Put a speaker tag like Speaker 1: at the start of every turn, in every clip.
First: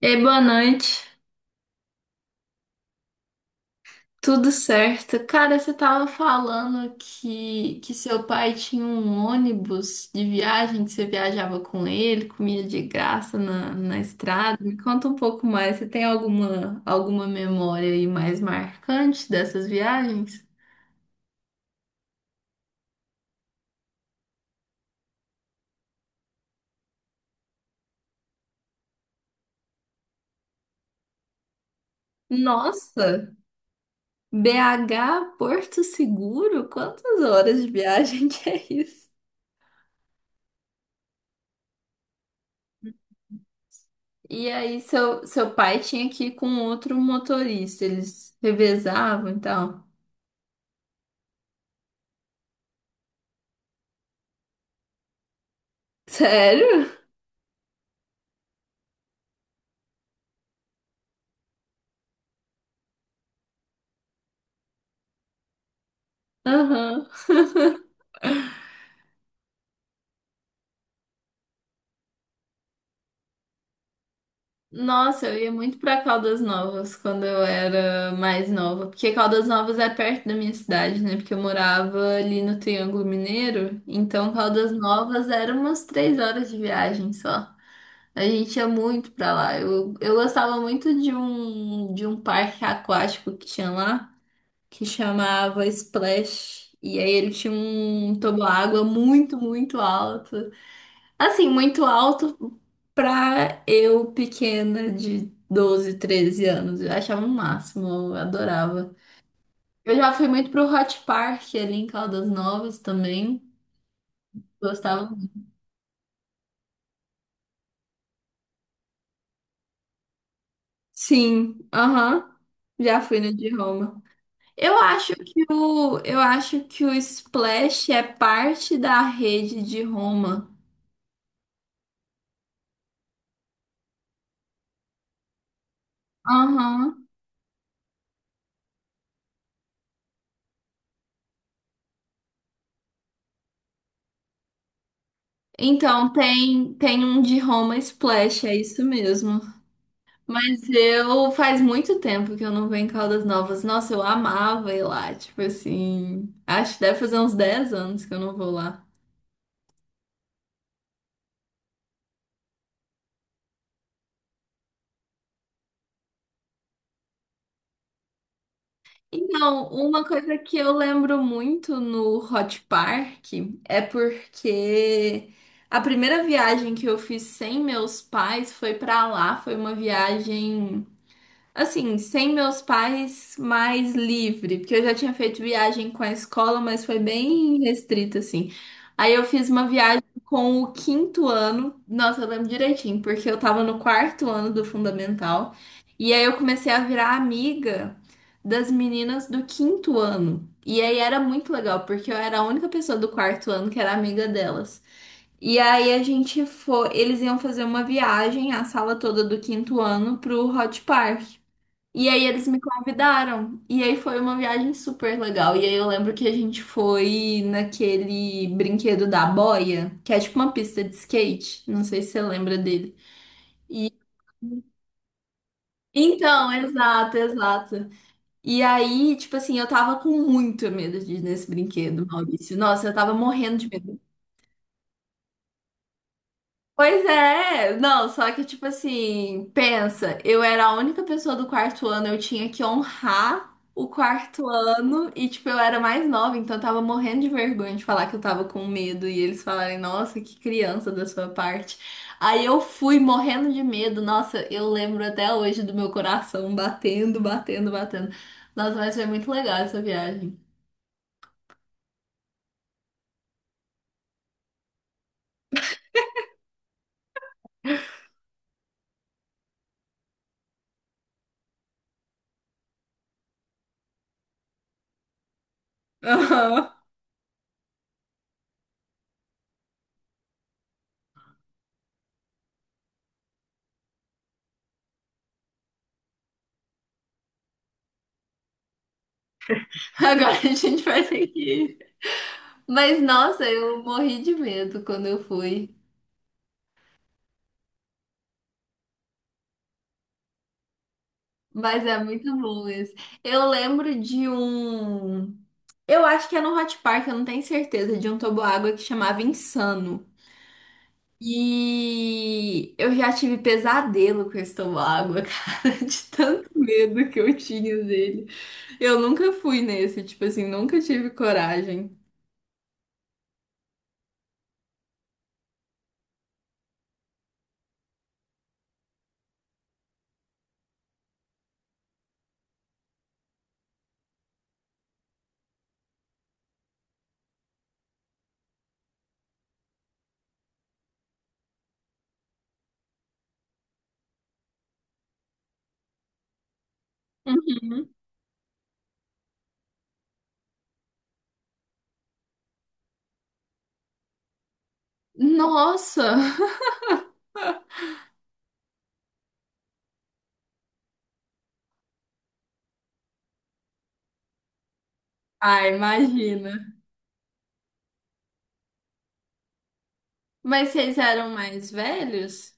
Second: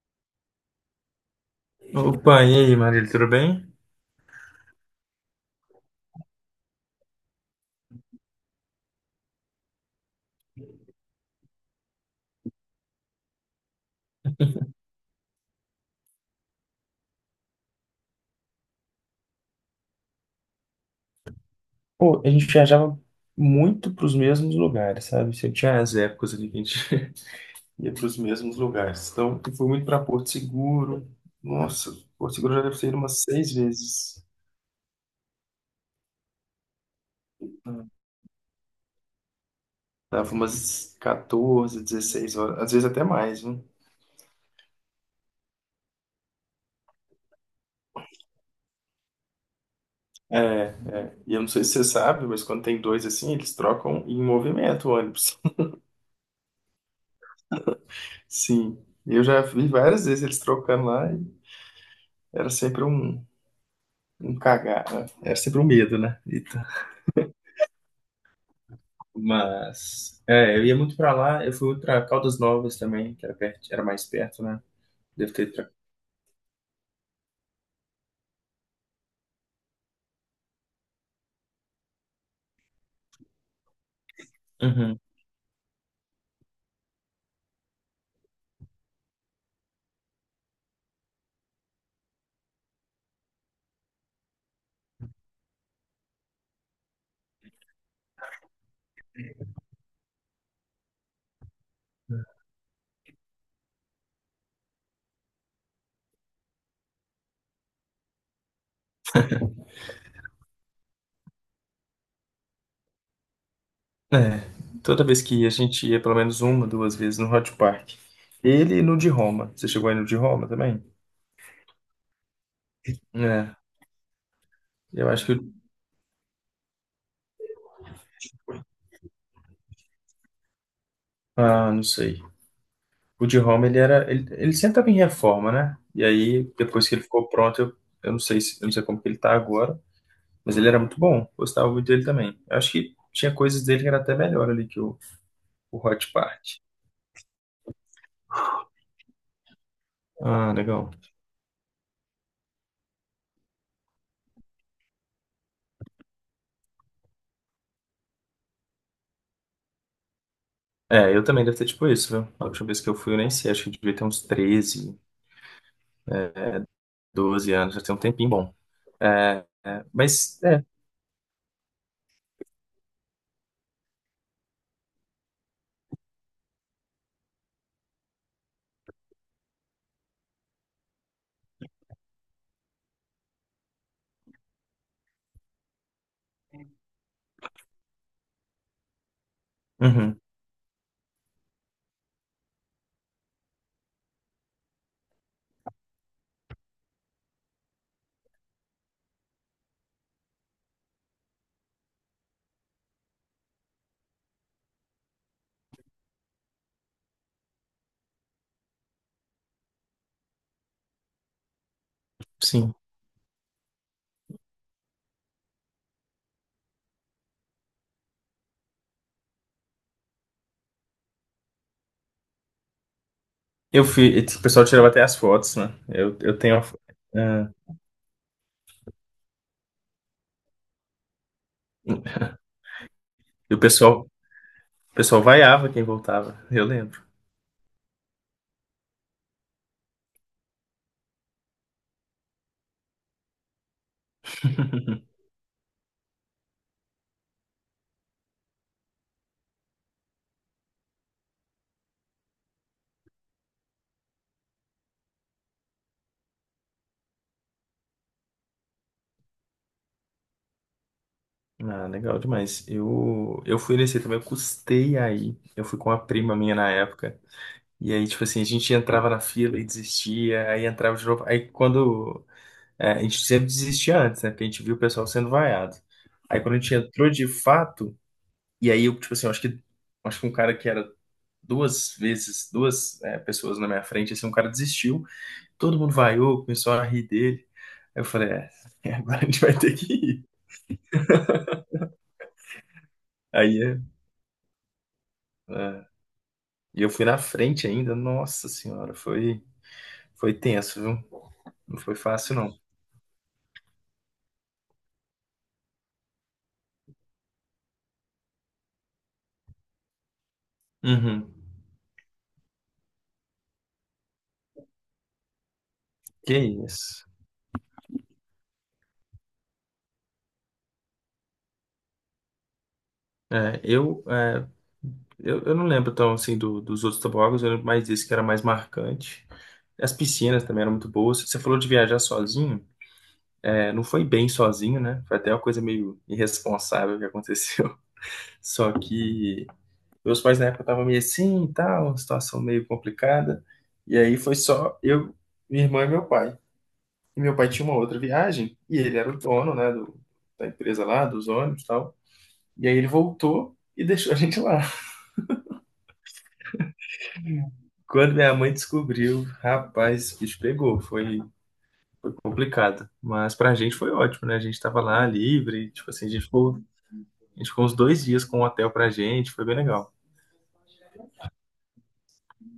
Speaker 1: Ei, boa noite.
Speaker 2: Opa, e aí, Marília, tudo bem?
Speaker 1: Tudo certo? Cara, você tava falando que seu pai tinha um ônibus de viagem, que você viajava com ele, comia de graça na estrada. Me conta um pouco mais. Você tem alguma memória aí mais marcante dessas viagens?
Speaker 2: Pô, a gente viajava muito para os mesmos lugares, sabe? Sempre tinha as épocas ali que a gente ia para os mesmos lugares. Então, eu fui muito para Porto Seguro. Nossa, Porto Seguro eu já deve ter ido umas
Speaker 1: Nossa,
Speaker 2: seis vezes.
Speaker 1: BH Porto Seguro? Quantas horas de viagem que é isso?
Speaker 2: Dava umas 14, 16 horas, às vezes até mais, né?
Speaker 1: E aí, seu pai tinha que ir com outro motorista, eles revezavam e tal.
Speaker 2: É, e eu não sei se você sabe, mas quando tem dois assim, eles trocam em movimento o ônibus.
Speaker 1: Sério?
Speaker 2: Sim, eu já vi várias vezes eles trocando lá e era sempre um, cagar, né? Era sempre um medo, né?
Speaker 1: Aham.
Speaker 2: Mas, é, eu ia muito pra lá, eu fui pra Caldas Novas também, que era perto, era mais perto, né?
Speaker 1: Nossa,
Speaker 2: Deve
Speaker 1: eu
Speaker 2: ter.
Speaker 1: ia muito pra Caldas Novas quando eu era mais nova, porque Caldas Novas é perto da minha cidade, né? Porque eu morava ali no Triângulo Mineiro, então Caldas
Speaker 2: Uhum.
Speaker 1: Novas era umas 3 horas de viagem só. A gente ia muito pra lá. Eu gostava muito de um parque aquático que tinha lá, que chamava Splash. E aí ele tinha um toboágua muito, muito alto. Assim, muito alto pra eu pequena de 12 13 anos. Eu achava o máximo, eu adorava. Eu já fui muito pro Hot Park ali em Caldas Novas também.
Speaker 2: É, toda
Speaker 1: Gostava
Speaker 2: vez que
Speaker 1: muito.
Speaker 2: ia, a gente ia pelo menos uma, duas vezes no Hot Park. Ele e no de Roma. Você chegou aí no de Roma também?
Speaker 1: Sim, aham. Já fui no de
Speaker 2: É,
Speaker 1: Roma. Eu
Speaker 2: eu
Speaker 1: acho
Speaker 2: acho que
Speaker 1: que o, eu acho que o Splash é parte da rede de Roma.
Speaker 2: ah, não sei. O de Roma, ele era. Ele sempre estava em reforma, né? E aí, depois que ele
Speaker 1: Aham.
Speaker 2: ficou pronto, eu não sei se, eu não sei como que ele tá agora, mas ele era muito bom. Gostava muito dele também. Eu acho que tinha coisas dele que era até melhor ali que o
Speaker 1: Então
Speaker 2: Hot Park.
Speaker 1: tem um de Roma Splash, é isso mesmo.
Speaker 2: Ah,
Speaker 1: Mas
Speaker 2: legal.
Speaker 1: eu faz muito tempo que eu não venho em Caldas Novas. Nossa, eu amava ir lá, tipo assim. Acho que deve fazer uns 10 anos que eu não vou lá.
Speaker 2: É, eu também devo ter tipo isso, viu? A última vez que eu fui, eu nem sei, acho que eu devia ter uns 13, é, 12 anos, já tem um tempinho bom. É,
Speaker 1: Então,
Speaker 2: é,
Speaker 1: uma coisa
Speaker 2: mas,
Speaker 1: que
Speaker 2: é,
Speaker 1: eu lembro muito no Hot Park é porque a primeira viagem que eu fiz sem meus pais foi pra lá, foi uma viagem. Assim, sem meus pais, mais livre, porque eu já tinha feito viagem com a escola, mas foi bem restrito, assim. Aí eu fiz uma viagem
Speaker 2: uhum,
Speaker 1: com o quinto ano, nossa, eu lembro direitinho, porque eu tava no quarto ano do fundamental, e aí eu comecei a virar amiga das meninas do quinto ano. E aí era muito legal, porque eu era a única pessoa do quarto ano que era amiga delas. E aí a gente foi, eles iam fazer uma viagem, a sala toda do quinto ano, pro Hot Park. E aí eles me
Speaker 2: sim.
Speaker 1: convidaram. E aí foi uma viagem super legal. E aí eu lembro que a gente foi naquele brinquedo da boia, que é tipo uma pista de skate. Não sei se você lembra dele.
Speaker 2: Eu fui, e tipo, o pessoal tirava até as fotos, né? Eu
Speaker 1: Então,
Speaker 2: tenho,
Speaker 1: exato,
Speaker 2: é,
Speaker 1: exato. E aí, tipo assim, eu tava com muito medo de ir nesse brinquedo, Maurício. Nossa, eu tava
Speaker 2: e
Speaker 1: morrendo
Speaker 2: o
Speaker 1: de medo.
Speaker 2: pessoal, o pessoal vaiava quem voltava, eu lembro.
Speaker 1: Pois é, não, só que tipo assim, pensa, eu era a única pessoa do quarto ano, eu tinha que honrar o quarto ano e tipo eu era mais nova, então eu tava morrendo de vergonha de falar que eu tava com medo e eles falarem, nossa, que criança da sua parte. Aí eu fui morrendo de medo, nossa, eu lembro até hoje do meu coração batendo, batendo, batendo. Nossa, mas foi muito legal essa viagem.
Speaker 2: Ah, legal demais. Eu fui nesse também, eu custei aí. Eu fui com uma prima minha na época. E aí, tipo assim, a gente entrava na fila e desistia, aí entrava de novo. Aí quando É, a gente sempre desistia antes, né? Porque a gente viu o pessoal sendo vaiado. Aí quando a
Speaker 1: Aham.
Speaker 2: gente entrou de fato, e aí eu, tipo assim, eu acho que um cara que era duas vezes, duas, é, pessoas na minha frente, assim, um cara desistiu, todo mundo vaiou, começou a rir dele. Aí eu falei, é, agora a gente vai ter que ir.
Speaker 1: Agora a gente vai ter que ir. Mas nossa,
Speaker 2: Aí é,
Speaker 1: eu morri de medo quando eu fui.
Speaker 2: é, e eu fui na frente ainda, nossa senhora, foi tenso, viu? Não
Speaker 1: Mas
Speaker 2: foi
Speaker 1: é muito
Speaker 2: fácil, não.
Speaker 1: bom esse. Eu lembro de um. Eu acho que é no Hot Park, eu não tenho certeza, de um toboágua que chamava Insano.
Speaker 2: Uhum.
Speaker 1: E eu já tive pesadelo com esse toboágua, cara, de
Speaker 2: Que
Speaker 1: tanto
Speaker 2: isso.
Speaker 1: medo que eu tinha dele. Eu nunca fui nesse, tipo assim, nunca tive coragem.
Speaker 2: É, eu, é, eu não lembro tão assim dos outros tobogãs, eu lembro mais desse que era mais marcante. As piscinas também eram muito boas. Você falou de viajar sozinho, é, não foi bem sozinho, né? Foi até uma coisa meio irresponsável que aconteceu. Só que meus pais na época estavam meio assim e tal, uma situação meio complicada. E aí foi só eu, minha irmã e meu pai. E meu pai tinha uma
Speaker 1: Uhum.
Speaker 2: outra viagem, e ele era o dono, né, da empresa lá, dos ônibus e tal. E aí ele voltou e deixou a gente lá.
Speaker 1: Nossa!
Speaker 2: Quando minha mãe descobriu, rapaz, o bicho pegou, foi complicado. Mas pra gente foi ótimo, né? A gente tava lá
Speaker 1: Ah,
Speaker 2: livre, tipo assim,
Speaker 1: imagina.
Speaker 2: a gente ficou uns 2 dias com um hotel pra gente, foi bem legal.
Speaker 1: Mas vocês eram mais velhos?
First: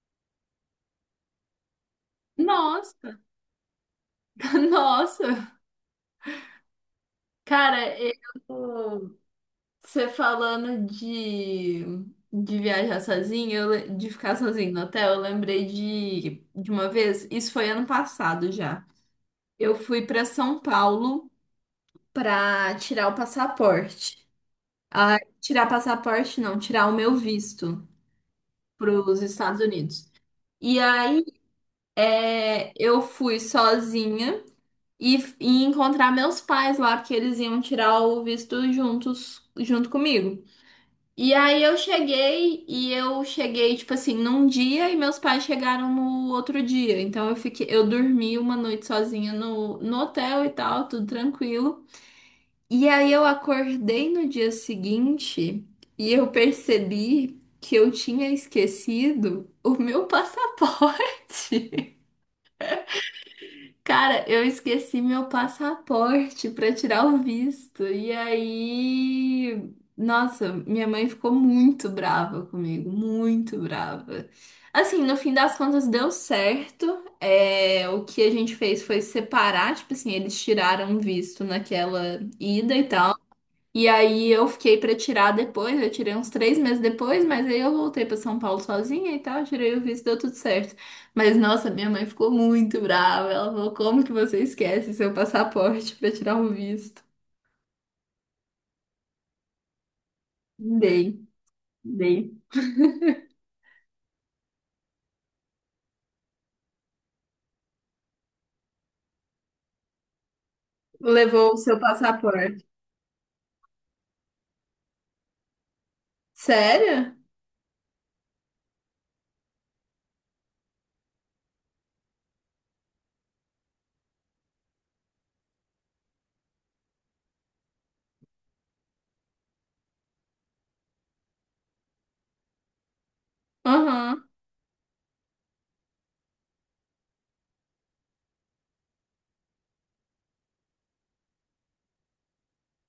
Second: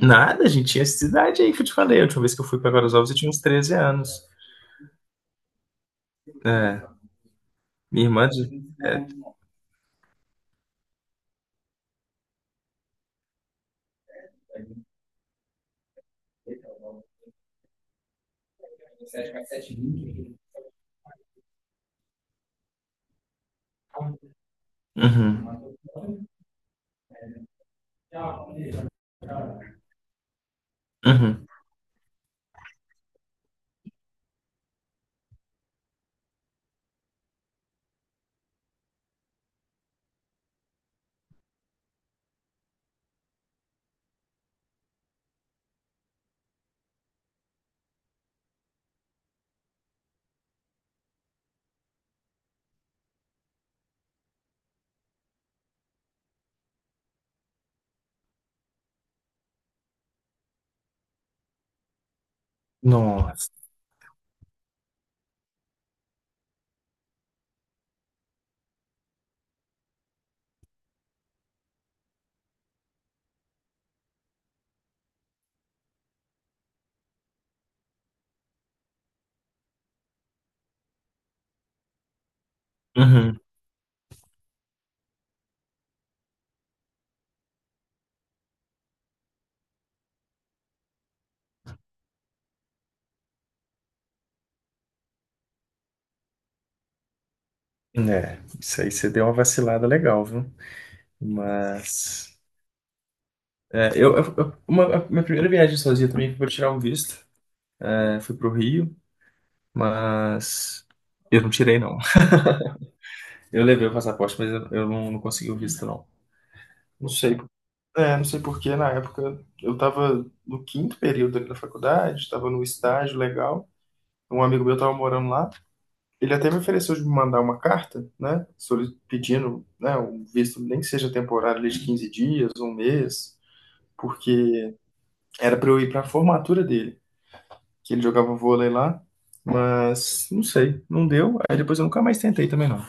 Speaker 2: Nada, a gente tinha essa idade aí que eu te falei. A última vez que eu fui pra Guarulhos, eu
Speaker 1: Nossa,
Speaker 2: tinha uns 13 anos.
Speaker 1: nossa.
Speaker 2: É,
Speaker 1: Cara,
Speaker 2: minha irmã. É,
Speaker 1: você falando de viajar sozinho, de ficar sozinho no hotel, eu lembrei de uma vez, isso foi ano passado já. Eu fui para São Paulo para tirar o passaporte. Ah,
Speaker 2: uhum,
Speaker 1: tirar passaporte não, tirar o meu visto para os Estados Unidos. E aí
Speaker 2: uhum.
Speaker 1: é, eu fui sozinha e, e encontrar meus pais lá, porque eles iam tirar o visto juntos, junto comigo. E aí eu cheguei e eu cheguei tipo assim num dia e meus pais chegaram no outro dia. Então eu fiquei, eu dormi uma noite sozinha no hotel e tal, tudo tranquilo. E aí eu acordei no dia seguinte e eu percebi que eu tinha esquecido o meu passaporte.
Speaker 2: Nossa.
Speaker 1: Cara, eu esqueci meu passaporte para tirar o visto. E aí, nossa, minha mãe ficou muito brava comigo, muito brava. Assim, no fim das contas deu certo. É, o que a gente fez foi separar, tipo assim, eles tiraram o visto naquela ida e tal.
Speaker 2: Uhum.
Speaker 1: E aí eu fiquei pra tirar depois, eu tirei uns 3 meses depois, mas aí eu voltei pra São Paulo sozinha e tal, tirei o visto, deu tudo certo. Mas nossa, minha mãe ficou muito brava. Ela falou: "Como que você esquece seu passaporte pra tirar o visto?"
Speaker 2: É, isso aí você deu uma vacilada legal, viu?
Speaker 1: Dei,
Speaker 2: Mas.
Speaker 1: dei.
Speaker 2: é, eu, eu- eu- uma, a minha primeira viagem sozinha também foi pra tirar um visto. É, fui pro Rio, mas eu não
Speaker 1: Levou o seu
Speaker 2: tirei, não.
Speaker 1: passaporte.
Speaker 2: Eu levei o passaporte, mas eu não, não consegui o visto, não. Não
Speaker 1: Sério?
Speaker 2: sei é, não sei porque na época eu estava no quinto período ali da faculdade, estava no estágio legal. Um amigo meu estava morando lá. Ele até me ofereceu de me mandar uma carta, né? Pedindo, né, um visto, nem que seja temporário, ali de 15 dias, um mês,
Speaker 1: Aham.
Speaker 2: porque era para eu ir para a formatura dele, que ele jogava vôlei lá, mas não sei, não deu. Aí depois eu nunca mais tentei também, não.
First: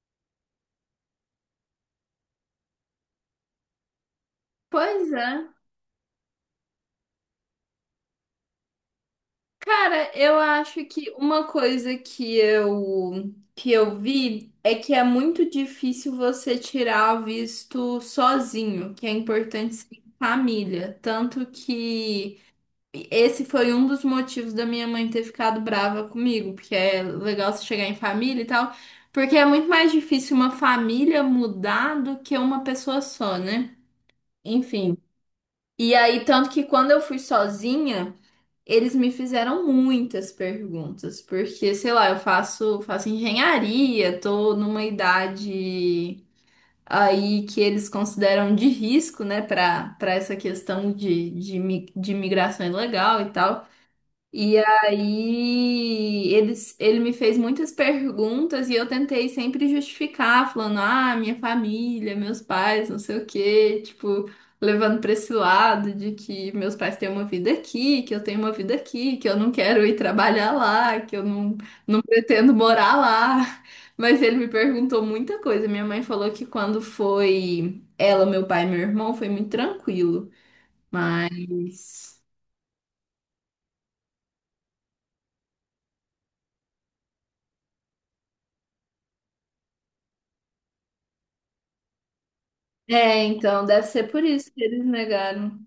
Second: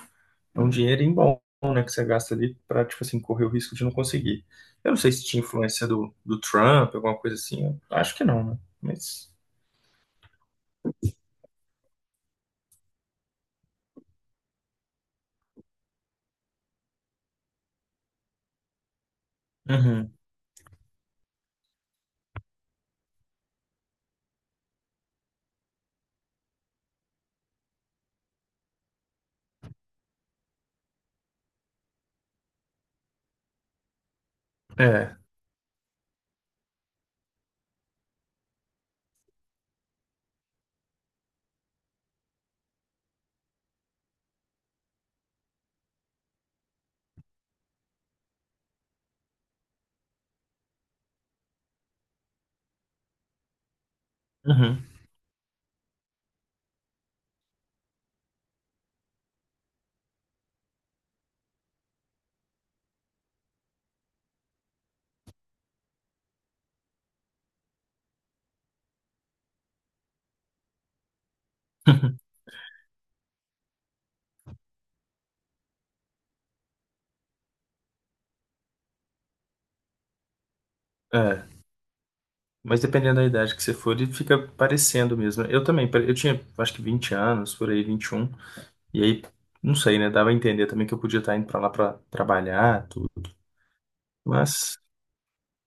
Speaker 2: É um dinheirinho bom, né, que você gasta ali pra, tipo assim, correr o risco de não conseguir. Eu não
Speaker 1: Pois
Speaker 2: sei se tinha
Speaker 1: é.
Speaker 2: influência do Trump, alguma coisa assim. Eu acho que não, né? Mas.
Speaker 1: Cara, eu acho que uma coisa que eu vi é que é muito difícil você tirar o visto sozinho, que é importante ser em
Speaker 2: Uhum.
Speaker 1: família. Tanto que esse foi um dos motivos da minha mãe ter ficado brava comigo, porque é legal você chegar em família e tal, porque é muito mais difícil uma família mudar do que uma pessoa só, né? Enfim.
Speaker 2: É.
Speaker 1: E aí, tanto que quando eu fui sozinha eles me fizeram muitas perguntas, porque, sei lá, eu faço, faço engenharia, tô numa idade aí que eles consideram de risco, né, para essa questão de migração ilegal e tal. E
Speaker 2: Uhum.
Speaker 1: aí eles, ele me fez muitas perguntas e eu tentei sempre justificar, falando, ah, minha família, meus pais, não sei o quê, tipo, levando para esse lado de que meus pais têm uma vida aqui, que eu tenho uma vida aqui, que eu não quero ir trabalhar lá, que eu não, não pretendo morar lá. Mas ele me perguntou muita coisa. Minha mãe falou que quando foi ela, meu pai e meu irmão, foi muito tranquilo.
Speaker 2: É.
Speaker 1: Mas.
Speaker 2: Mas dependendo da idade que você for, ele fica parecendo mesmo. Eu também, eu tinha acho que 20 anos, por aí, 21. E aí, não sei, né? Dava a entender também que eu podia estar indo pra lá pra trabalhar,
Speaker 1: É,
Speaker 2: tudo.
Speaker 1: então, deve ser por isso que
Speaker 2: Mas.
Speaker 1: eles negaram.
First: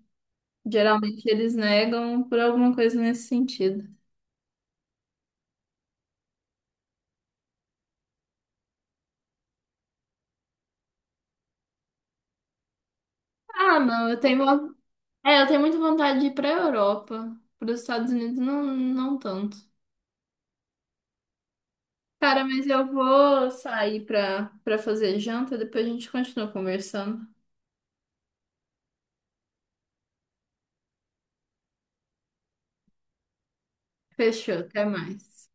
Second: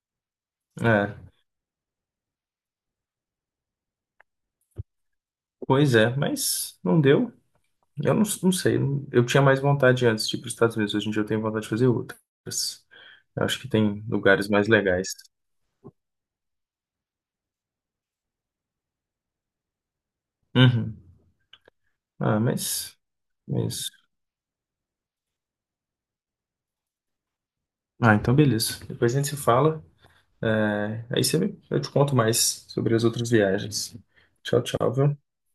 Speaker 1: Geralmente
Speaker 2: É.
Speaker 1: eles negam por alguma coisa nesse sentido.
Speaker 2: Pois é, mas não deu. Eu não, não sei, eu tinha mais vontade antes de ir para os Estados Unidos, hoje em dia eu tenho vontade de fazer outras. Eu acho que
Speaker 1: Ah,
Speaker 2: tem
Speaker 1: não,
Speaker 2: lugares mais legais.
Speaker 1: é, eu tenho muita vontade de ir pra Europa. Para os Estados Unidos, não, não tanto.
Speaker 2: Uhum. Ah,
Speaker 1: Cara, mas eu vou
Speaker 2: mas.
Speaker 1: sair pra fazer janta, depois a gente continua conversando.
Speaker 2: Ah, então beleza. Depois a gente se fala. É, aí você, eu te conto mais sobre as outras viagens.
Speaker 1: Fechou,
Speaker 2: Tchau,
Speaker 1: até
Speaker 2: tchau, viu?
Speaker 1: mais.